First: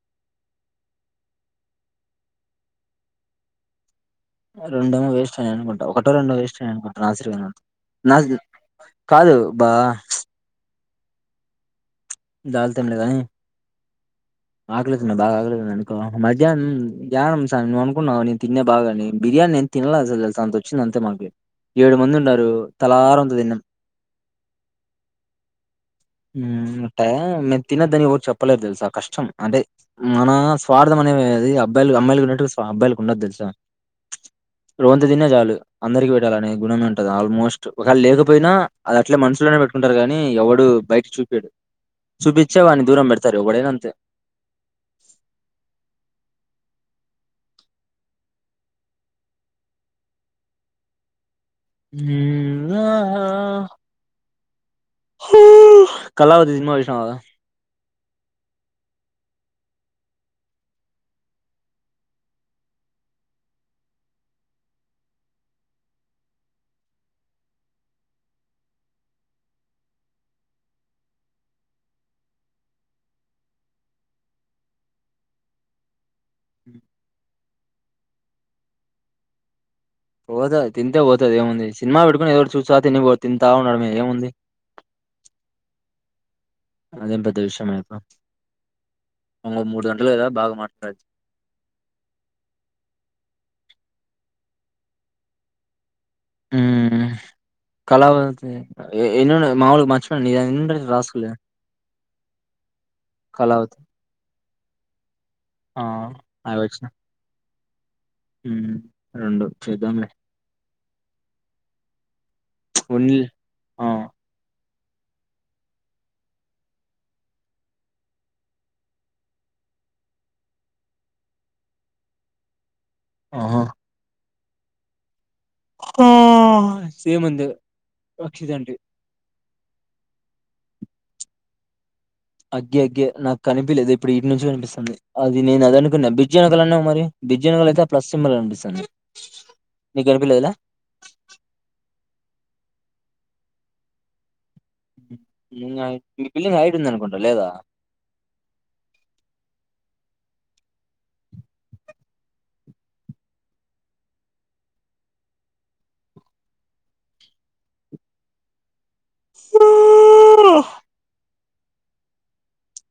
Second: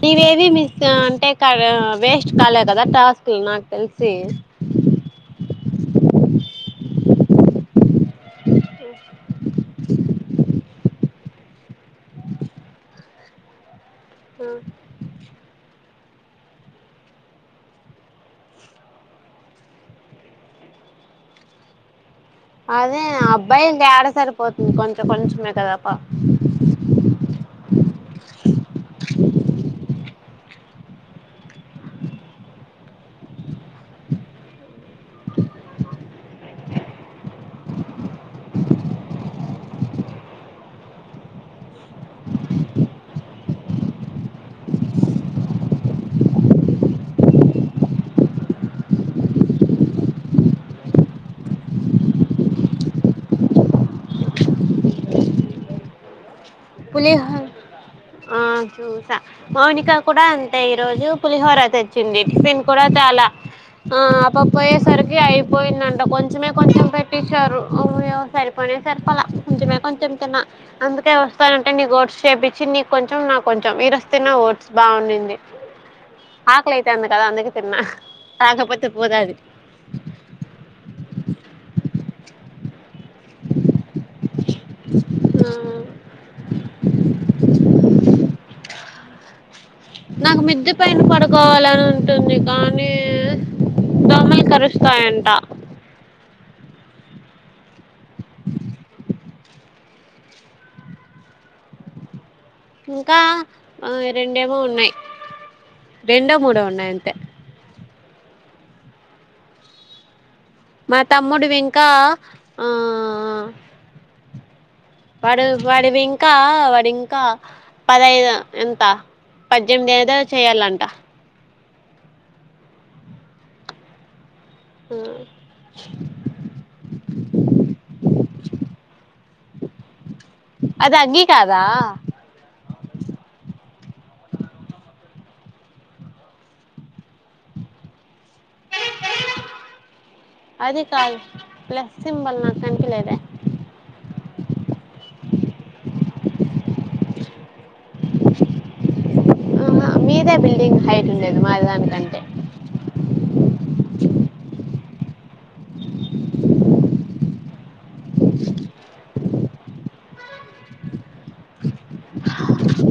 నీవేవి miss అంటే క waste కాలే కదా టాస్క్ నాకు తెల్స్ రెండేమో వేస్ట్ ఐననుకుంటా ఒకటో రెండో వేస్ట్ ఐననుకుంటా నాశిరిగ కాదు బా దాల్తుంలే గాని ఆకలేసున్న బాగ ఆగలే అనుకో మధ్యాహ్నం ద్యానం సా నువ్వనుకున్నావు నేను తిన్నె బాగని బిర్యానీ నేను తినలే అసలు సంతో చిందంత మనకే ఏడు మందుండ అదే అబ్బాయి ఇం ఏడ సరిపోతుంది కొంచె కొంచమే కదా పా ఉమ్ మట్టా మ తినద్దని ఎవురు చెప్పలేద్దెలుసా కష్టం అంటే మన స్వార్థం అనేవిది అబ్బాయిలు అమ్మాయిలుకి ఉన్నట్టు అబ్బాయిలకు ఉండదు తెలుసా రూంత తిన్నా చాలు అందరికి పెట్టాలనే గుణం ఉంటది ఆల్మోస్ట్ ఒకాళ లేకపోయినా అది అట్లే మనుసులోనే పెట్టుకుంటారు కాని ఎవడు బయట చూపీడు చూపిచ్చే వాన్ని దూరం బెడతారు ఎవ్వడైనా అంతే కళవది సినిమా చూసినావా పులిహోర ఆ చూసా మౌనిక కుడ అంతే ఈ రోజు పులిహోర తెచ్చింది టిఫిన్ కూడా ల ఆ అ పాప్ పొయేసరికి అయిపోయిందంట. కొంచెమే కొంచెం పెట్టించారు. అమ్మయా సరిపో నె సరిపోలే కొంచమే కొంచెం తిన్నా. అందుకే, వస్తానంటే నీకు ఓట్స్ చేపించి, నీకు కొంచెం, నాకు కొంచెం. ఈరోజు తిన్న ఓట్స్ బాగున్నింది. ఆకలయితంది కదా! అందుకే తిన్న. కాకపోతే పోదది. పోదా తింటే పోతది ఏముంది. సినిమా పెట్టుకుని ఎదోటి చూస్తా తిను పోత్ తింటా ఉండడమే ఏముంది? అదేం పెద్ద విషయం ఏం ప నాకు మిద్ది పైన పడుకోవాలని ఉంటుంది. కానీ, దోమలు కరుస్తాయంట. మ్ కళావతి. ఎ ఎన్ని ఉన్నాయి మాములుగ మర్చిపోయాన్ ఎన్నుంటై రాసుకోలే. ఇంకా కళావతి రెండేమో ఉన్నాయ్. ఆ రెండో మూడో ఉన్నాయి అంతే. మ్ రొండు చేద్దాంలే. మా తమ్ముడు వి ఇంకా ఆ ప్చ్ ఉన్నీలే ఆ. వాడు, వాడివి ఇంకా, వాడింకా, పదైదు అంట. పద్దెనిమిది ఏదో చేయ్యలంట. ఆహ మ్ ఆ సేమ్ ఉంది. రక్షిత్ అంటి. అది అగ్గి కాదా? అగ్గి అగ్గె. నాకు కనిపియలేదు ఇప్పుడు ఈడ్నించి కనిపిస్తాంది. అది నేను అదనుకున్న. బ్రిడ్జి ఎనకాల అన్నావు మరి? బ్రిడ్జ్ ఎనకాల అయితే, ఆ ప్లస్ సింబల్ కనిపిస్ అది కాదు. ప్లస్ సింబల్ నాకు కనిపిలేదే? ఇంగ, ఈ బిల్డింగ్ హైట్ ఉందనుకుంట. లేదా? ఆహా మీదే బిల్డింగ్ హైట్ ఉండేది. మాదాని కంటే, ఆ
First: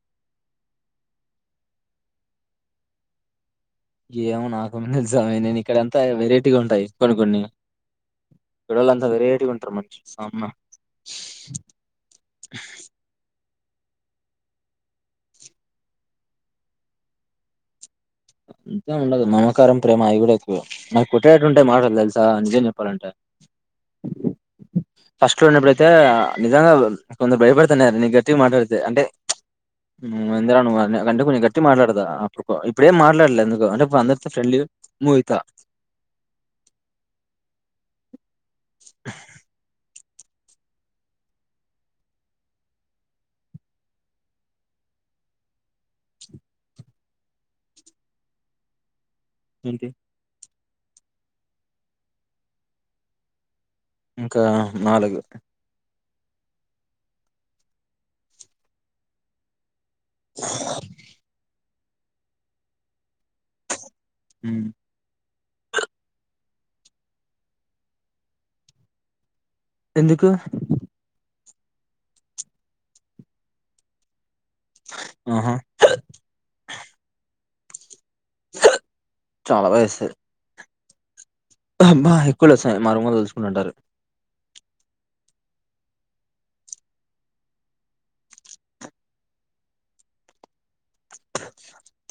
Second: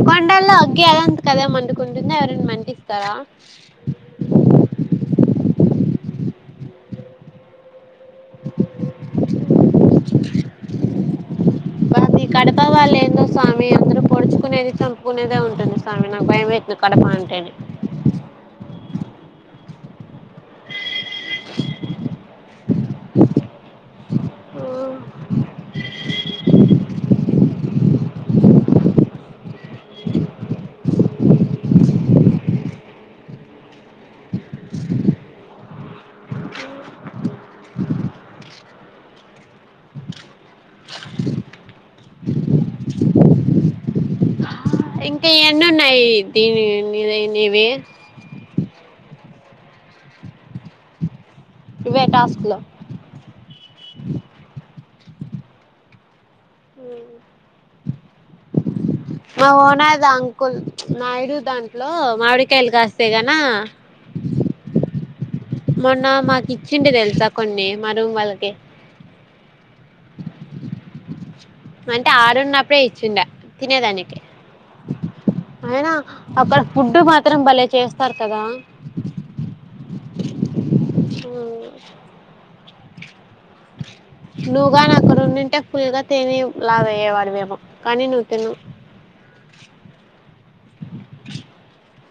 కొండల్లో అగ్గి అదంతకి అదే మండుకుంటుంద! ఎవరైనా మంటిస్తారా? ఏమో నాకేమన్నా తెలుసా మే నేన్ ఇక్కడంతా వెరైటీగా ఉంటాయి కొన్ని కొన్ని. ఇక్కడోల్ అంతా వెరైటీగా ఉంటారు. మంచిగ సామ్న మీ కడప వాల్ ఏందో స్వామి అందరుూ పొడుచుకునేది, చంపుకునేదే, ఉంటుంది స్వామి. నాకు భయమైతుంది కడప అంటేనే. అంతే ఉండదు. మమకారం, ప్రేమ అవి కూడ ఎ క్కువ. మావి కొట్టేట్టు ఉంటాయి మాటలు తెలుసా! నిజేం చెప్పాలంటే. ఫస్ట్ లో ఉన్నప్పుడుయితే, నిజంగా కొందరు భయపడతాన్నారు నేన్ గట్టిగ మాట్లాడితే. అంటే, మ్ వుందిరా నువ్వు అని. అంటే, కొంచెం గట్టిగ మాట్లాడదా అప్పుడుకో ఇప్పుడ్ ఏం మాట్లాడలే ఎందుకొ. అంటే, ఇప్ అందరితో ఫ్రెండ్లీగా మూవ్ అయితా. ఇంకా ఎన్నున్నాయి ఇది దీ నీవి? ఏంటి ఇవే టాస్కులు ఇంకా నాలుగు. మ్. మా ఓనా ర్ అంకుల్, నాయుడు దాంట్లో మావిడికాయలు కాస్ స్తెగనా హ్మ్. మొన్న మాకిచ్చిండే తెలుసా కొన్ని, మా రూమ్ వాళ్ళకి. ఎందుకు అంటే ఆడున్నప్పుడే ఇచ్చిండ. తినేదానికి. స అయినా అక్కడ ఫుడ్డు మాత్రం భలే చేస్త పర్తదా చాలా బాధేస్తది. అబ్బా ఎక్కువలే సా మా రూమ్ వాళ్ళు తలుసుకుంటుంటారు నువ్వు గాని అక్కడ ఉండింటే ఫుల్ గా తేని లావు అయ్యేవాడివి ఏమో కానీ నువ్వు తినవు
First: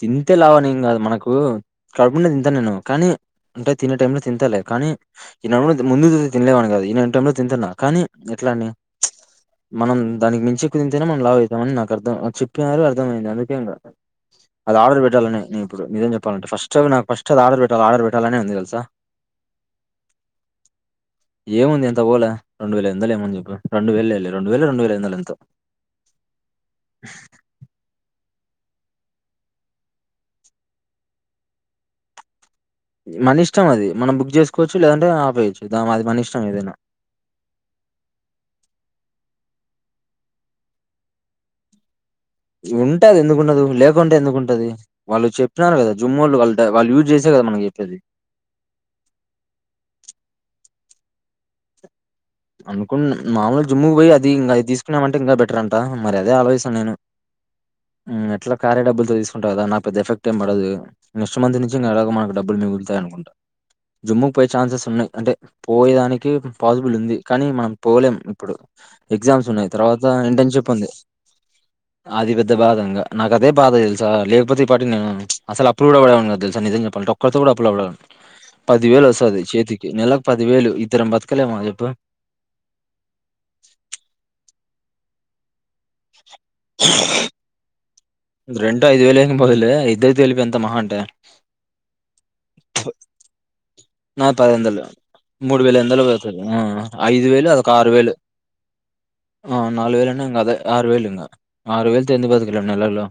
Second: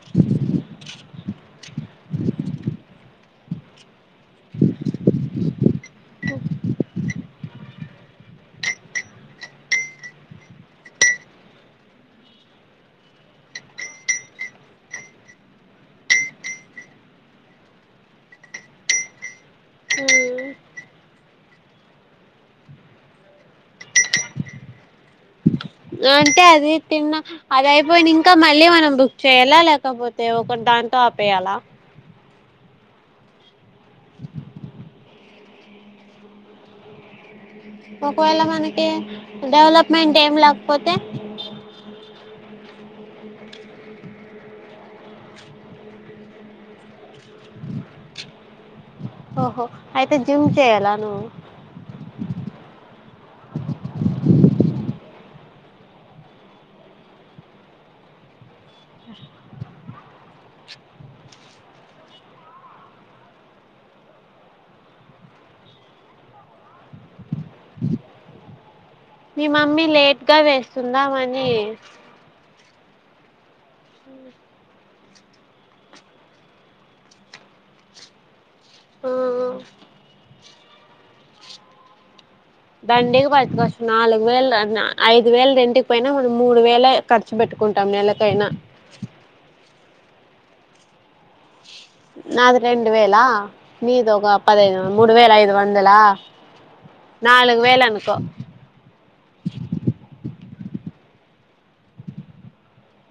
తింతే లావనీం ఏమ్ కాదు మనకు కడుపు నిండా తింతను నేను కానీ అంటే తినే టై లో తింటాలి కానీ ఈడ ముందు తినలే అను ఇలాంటి టైంలో తింటున్నా కానీ ఎట్లా అండి మనం దానికి మించి ఎక్కువ తింటేనే మనం లావ్ అవుతామ అని నాకు అర్థం చెప్పారు అర్థమైంది అందుకే ఇంగ అది ఆర్డర్ పెట్టాలని నేను ఇప్పుడు నిజం చెప్పాలంటే ఫస్ట్ నాకు ఫస్ట్ అది ఆర్డర్ పెట్టాలి ఆర్డర్ పెట్టాలనే ఉంది తెలుసా అ ఏముంది ఎంత పోఓలే రెండు వేల ఎందలు ఏమని చెప్పి రెండు వేలు రెండు వేలు రెండు వేల ఎందలు ఎంతో అంటే అది తిన్నా అది అయిపోయి ఇంకా మళ్ళీ మనం బుక్ చేయాలా లేకపోతే ఒకటి దాంతో ఆపేయాల మన ఇష్టం అది మనం బుక్ చేసుకోవచ్చు లేదంటే ఆపేయచ్చు దా అది మన ఇష్టం ఏదైనా ఒకవేళ మనకి డెవలప్మెంట్ ఏం లేకపోతే ఉంటది ఎందుకుంటండదు లేకుంటే ఎందుకుంటది వాళ్ళు చెప్పినారు కదా జుమ్ముల్లు వాళ్లు యూజ్ చే ఓహో అయితే జిమ్ చేయలా నువు అనుకుం మామూలుగా జిమ్ము కి పోయి అది ఇంకా అది తీసుకున్నామంటే ఇంకా బెటర్ అంట మరి అదే ఆలోచిస్తాను నేను ఎట్లా కార్య డబ్బులతో తీసుకుంటవు కదా నా పెద్ద ఎఫెక్ట్ ఏం పడదు నెక్స్ట్ మంత్ నుంచి ఇక ఎలా మకు డబ్బులు మిగుతా అనుకుంటా జిమ్ముకు పోయే ఛాన్సెస్ ఉన్నాయి అంటే పోయేదానికి పాసిబుల్ ఉంది కానీ మనం పోలేం ఇప్పుడు మీ ఎగ్జామ్స్ ఉన్నాయి మమ్మీ తర్వాత లేట్ గా ఇంటర్న్షిప్ ఉంది వేస్తుందామని ఆది పెద్ద బాధంగా నాకు అదే బాధ తెలుసా లేకపోతే ఈ పాటికి నేను అసలు అప్పులు కూడా పడను కద తెలుసా నిజం చెప్పాలంటే ఒక్కరితో కూడా అప్పులు పడా పది వేలు ఆ వస్తది చేతికి నెలలకు పది వేలు ఇద్దరం బతకలేమ చెప్పు దండిగా బతకచ్చు నాలుగు వేలు ఐదు వేలు రెంట్ కి పోయిన మూడు ఖర్చు పెట్టుకుంట రెంట్ ఐదు వేలుం పోలే ఇద్దరు తెలిపి ఎంత మహా అంటే నాది రెండు వేళ నిదోక్క నాది పది పదిదు వందలు మూడు వేల ఐదు మూడు ఎనిమిది వందలా వందలు పోతది ఆ ఐదు వేలు నాలుగు అదొక ఆరు వేలు వేలనుకో ఆ నాలుగు వేలన్నాం అదే ఆరు వేలు ఇంగ ఆరు వేలు తో ఎందుకు బతక లేము నేలలో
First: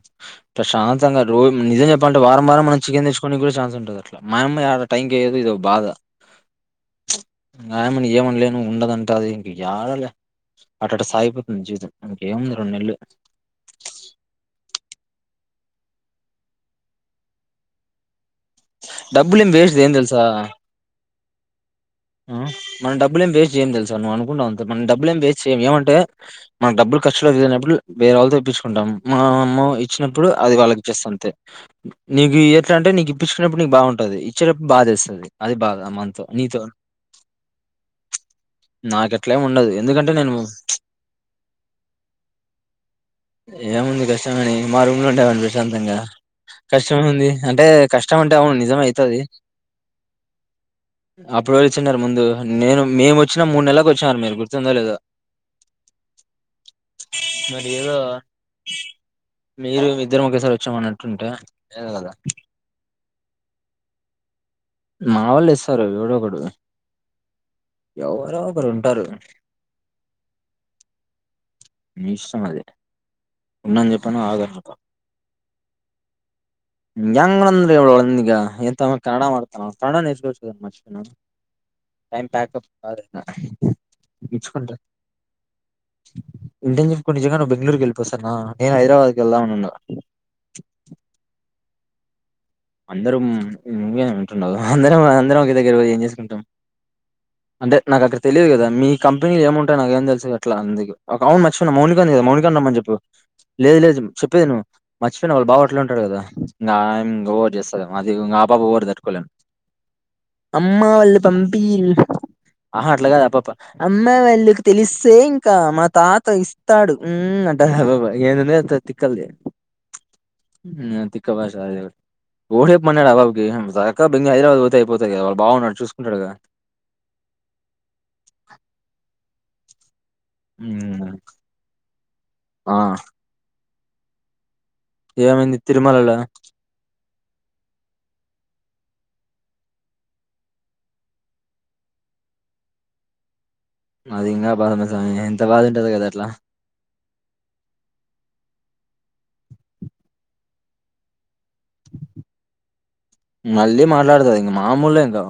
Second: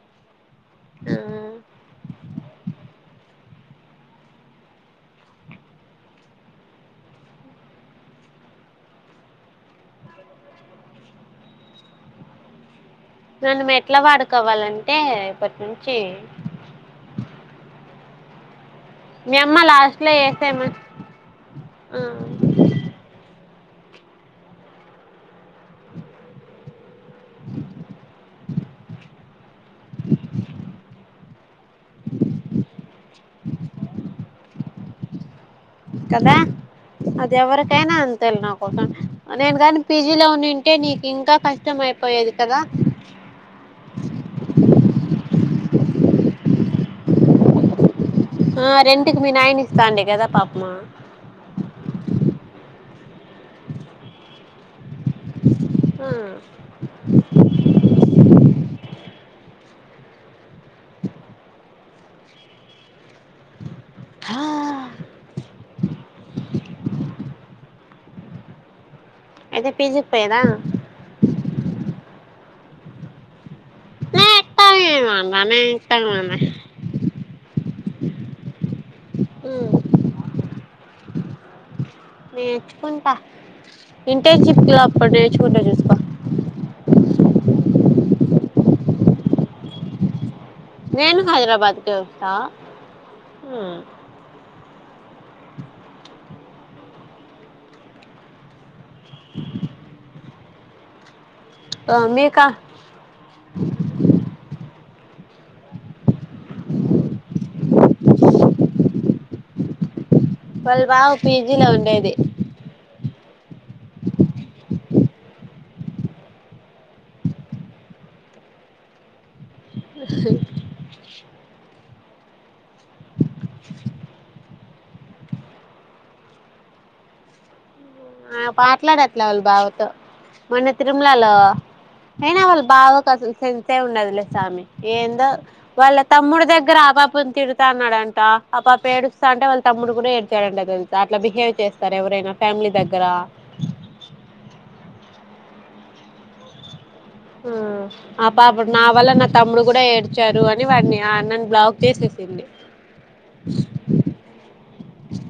ప్రశాంతంగా ఆ రో నిజం చెప్పాల అంటే వారం వారం మనం చికెన్ తెచ్చుకోడానికి కూడా ఛాన్స్ ఉంటది అట్లా మనం ఆ టైంకియదు ఇదో బాధ రాయమని ఏమనలే నువు ఉండదంట అది ఇంక జడలే అట్ట అట సాగిపోతుంది జీవితం ఇంక ఏముంది రెండు నెలలు అంటే రేపట్నీ నించి డబ్బులే ఏం వేస్ది చేయం లాస్ట్ లో తెలుసా వేసేమ ఆ మనం డబ్బులు ఏం వేస్ట్ చేయం తెలుస నువ్వు అనుకుంటవు మన డబ్బులు ఏం వేస్ సేమ్ ఏమంటే మన డబ్బులు ఖర్చులోకిళ్ళినప్పుడు వేర వాళ్ళతో ఇప్పిచుకుంటాం మా అమ్మ ఇచ్చినప్పుడు అది వాళ్ళకి ఇచ్చేస్త అంతే నీకు ఎట్లా అంటే నీకు ఇప్పించుకునే ఇప్పుడు నీకు బాగుంటది ఇచ్చేటప్పుడు బాధా ఏస్తాది అది బాగా మనతో కదా నీతో అది ఎవరికైనా అంతేల నాకోసం నాకట్లేం నేను ఉండదు కాని ఎందుకంటే పీజీలో నేను ఉంటే నీకు ఇంకా కష్టం అయిపో పోయదు కదా ఏముంది కష్టమని మా రూమ్ లో ఉండేవాడి ప్రశాంతంగా కష్టమేముంది అంటే కష్టం అంటే అవును ఆ నిజం అవుతది రెంట్కి మీ నాయన ఇస్తాండే కదా పాపము అప్పుడు వచ్చనారు ముందు నేను, మేము వచ్చిన మూడు నెల్లకి వచ్చినారు మీరు గుర్తుందో లేదో. ఆ మరి ఏదో- మీరు, మేం ఇద్దరం ఒకేసారి వచ్చామ అన్నట్టుంటే. హా మా వాళ్ళు ఇస్తారు ఎవరో ఒకడు. అయితే పీజీకి పోయేదా. మీ ఇష్టం అది, ఉండని చెప్పను ఆగని చెప్పను. తంమమ యంగ్ అంద్ర ఇవళళంద ఎంతమ కన్నడ వార్తమ, కన్నడనేర్చుకోవచ్చుగ. నేర్చుకుంటా, ఇంటర్న్షిప్ మిచ్చుకుంటా లో అప్పుడు నేర్చుకుంటా చూసుకో. ఇంజమ్ కొన్ని జనా నువ్ బెంగళూర్ వెళ్ళిపో సరేనా, నేను హైదరాబాద్కి వెళదాం ఇంగా. నేను హైదరాబాద్కె వెస్తా. అందరం ఇంగే ఉంటుండవు. అంటే నాకు అక్కడ తెలీదు కదా, మీ కంపెనీలు ఏముంటాయి నాకు ఏం తెలుసు అట్లా అందుకె. అవును మర్చిపోయిను మౌనిక ఉంది కదా మీకా మౌనికని రమ్మని చెప్పు. మర్చిపోయిన వాళ్ళ బావ హోట్టెల్లో ఉంటాడు కదా. చేస్తది అది వాళ్ళ అమ్మా బావ వాళ్ళు పీజీలో పంపీల్. ఉండేది అమ్మాయి వాళ్ళకి తెలిస్తే ఇంకా మా తాత ఇస్తాడు మ్ అంట. పెద్ద తక్కల్ది. మ్ తిక్క భాష ఎవ్వర్లెపు మన్నాడు ఆ అభాకి చక్కా బండీ హైదరాబాద్ పోతే అయిపోతది కదా వాళ్ళ బావ ఉన్నాడు చూసుకుంటాడుగా. ఆ ఆ పాట్లాడట్లే వాళ్ళ బావతో. మొన్న మ్మ్ తిరుమలలో అయినా వాళ్ళ ఆ బావకు అసలు సెన్సే ఉండదులే సామి. ఏందో ఏమైంది వాళ్ళ తిరుమలలో తమ్ముడి దగ్గర అపాప. తిడుతా అన్నాడంట ఆ పాప ఏడుస్తాంటే వాళ్ళ తమ్ముడు కూడ ఏడ్చాడంట తెల్సా అట్ల బిహేవ్ చేస్తార ఎవర్. ఐనా ఫ్యామిలీ దగ్గర. మాది ఇంకా బాధ ఉన్నది సామి, ఎంత బాధ ఉంటది కదా అట్లా. ఆ ఆ పాప నా వల్ల నా తమ్ముడు కూడ ఏడ్చారు అని వాడ్ని, ఆ అన్నన్ మళ్ళీ మాట్లాడుతది ఇంకా మామూలె ఇంకా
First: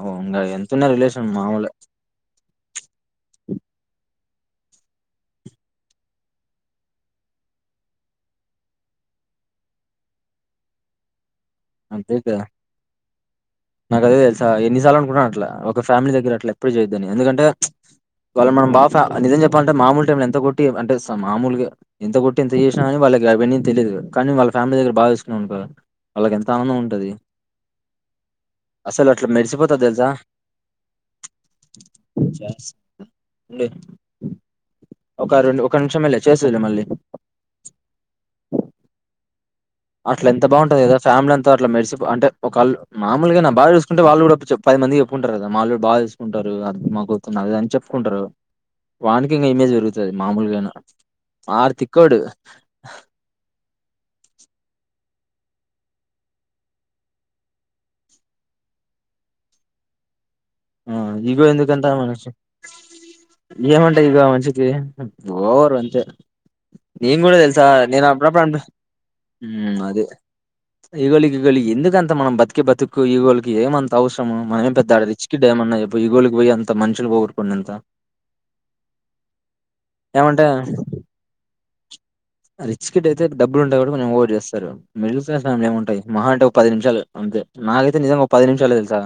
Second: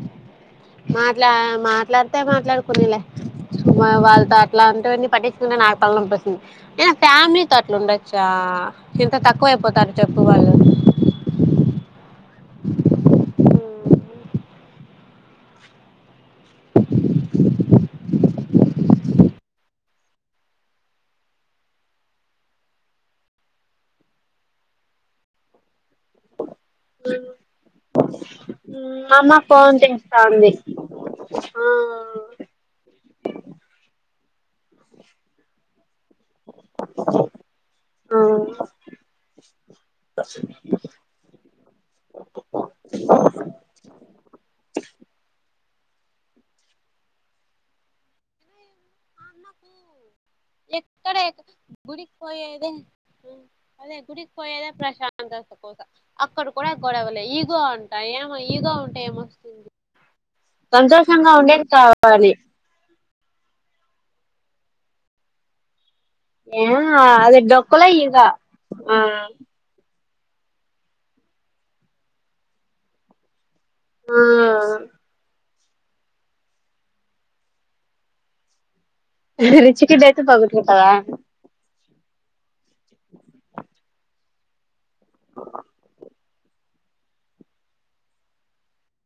ఇ ఎంత. మాట్లాన్ మాట్లాడితే, మాట్లాడుకొనీలే. వాళ్ళతో అట్లా ఉంటేవన్నీ పట్టించుకుంటే నాకు తలనొప్పి వస్తుంది, ఐనా ఫ్యామిలీతో అట్లా ఉండొచ్చా. ఇంత తక్కువ అయిపోతారు చెప్పు వాళ్ళు అంతెకదా నాకు అదే తెలుసా ఎన్నిసార్లు అనుకుంటన్నాను అట్లా ఒక ఫ్యామిలీ దగ్గర అట్లా ఎప్పుడు చేయొద్దని, ఎందుకంటే- వాళ్ళని మనం బాఫా, నిజం చెప్పాలంటే మామూలు టైమ్లొ ఎంత కొట్టి అంటే సమ్ మామూలుగా ఎంత కొట్టి, ఎంత చేసినా కాని వా వాళ్ళకి అవన్ని తెలిదు, కానీ వాళ్ళ ఫ్యామిలీ దగ్గర బాగ చసుకున్నావనుకో, వాళ్ళకి ఎం తాను ఉంటది అసలు మా అట్లా అమ్మ ఫోన్ మెరిసిపోతది తెలుసా. చేస్తాంది ఆ ఛాన్స్ ఉంది. ఒక రెండు, ఒక నిమిషమెలె చేస్తదిలే మళ్ళీ. ఆ అట్ల ఎంత బాగుంటది కదా ఫమిలీ అంతా అట్లా మెరిసిపొ అంటే ఒకల్ మామూలుగా నా బార్య చూసుకుంటే వాళ్ళు కూడా ఓటి చెప్ మందికి చెప్పుకుంటారు కదా మా అల్లుడు. బాగా చుసుకుంటారు, అత్తమ్మ కూతుర్ని అని చెప్పుకుంటారు, వానికి ఇంకా ఇమేజ్ పెరుగుతుంది. మామూలుగాను ఎక్కడ ఆరు గుడికి తిక్కోడు. పోయేదే అదే గుడికి పోయేదె ప్రశాంతత కోసం అక్కడ కూడా గొడవలే ఈగో అంటా ఏమో ఈగో. ఇంకా ఉంటా ఏమో ఆ! సంతోషంగా ఉండేది కావాలి. ఏమంటది ఇగ ఆ మనుషికి. ఏ నేను కూడ అది తెల్సా డొక్కులో నేను ఈగ అప్పుడప్పుడు అనిపిస్త్. ఆ ఇగోలి, ఇగోలి ఎందుకంత మనం బతికే బతుక్కు ఈగోలు. ఇది ఏమంత అవసరము మనమె పెద్ద ఆ ఆడ రిచ్. ఇడ ఏం ఉన్నాయి చెప్పు ఈగోలుకి పోయి అంత మనుషిన్ పోగొట్టుకునేంత. రిచ్ కిడ్ అయితే ఏమంటే బాగుంటది అంటావా రిచ్ కిడ్ అయితే డబ్బులు ఉంటాయి కాబట్టి కొంచెం ఓవర్ చేస్తారు మిడిల్ క్లాస్ ఫ్యామిలీ లో ఏముంటాయి మా అంటే ఒక పది నిమిషాలు నాకైతే నిజంగా ఒక పది నిమిషాలే తెలుసా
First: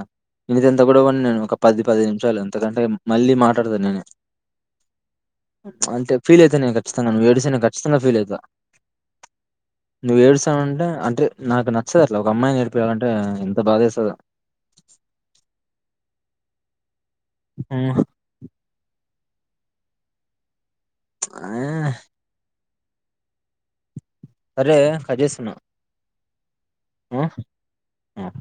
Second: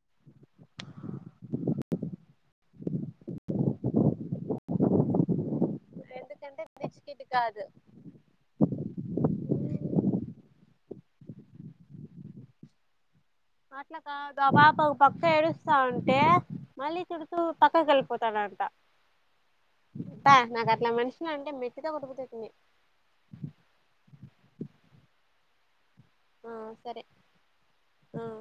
ఇదంతా కూడా ఉండను నేను ఒక పది పది నిమిషాలు అంతకంటే మళ్ళీ మాట్లాడతాను నేను ప్చ్ అంటే ఫీల్ అయిత ఎందుకంటే నేను రిచ్ ఖచ్చితంగా కిడ్ నువ్వు ఏడిస్తే నేను కాదు ఖచ్చితం గా నువ్వు ఏడుస్తన్నావంటే అంటే నాకు నచ్చదు అట్లా ఒక అమ్మాయిని ఎడిపియాలంటే అట్లా కాదుఆ పాప పక్క ఏడుస్తా ఉంటే మళ్ళీ తిడుతూ పక్కకు హ్మ్. వెల్లిపోతాడంట పొ నాకు ఇట్లా మనుషులు అంటే మెట్టితో ఆ కొట్ట బుద్దాయితది అరే కట్ చేస్తున్న ఆ సరే ఆ అ ఆ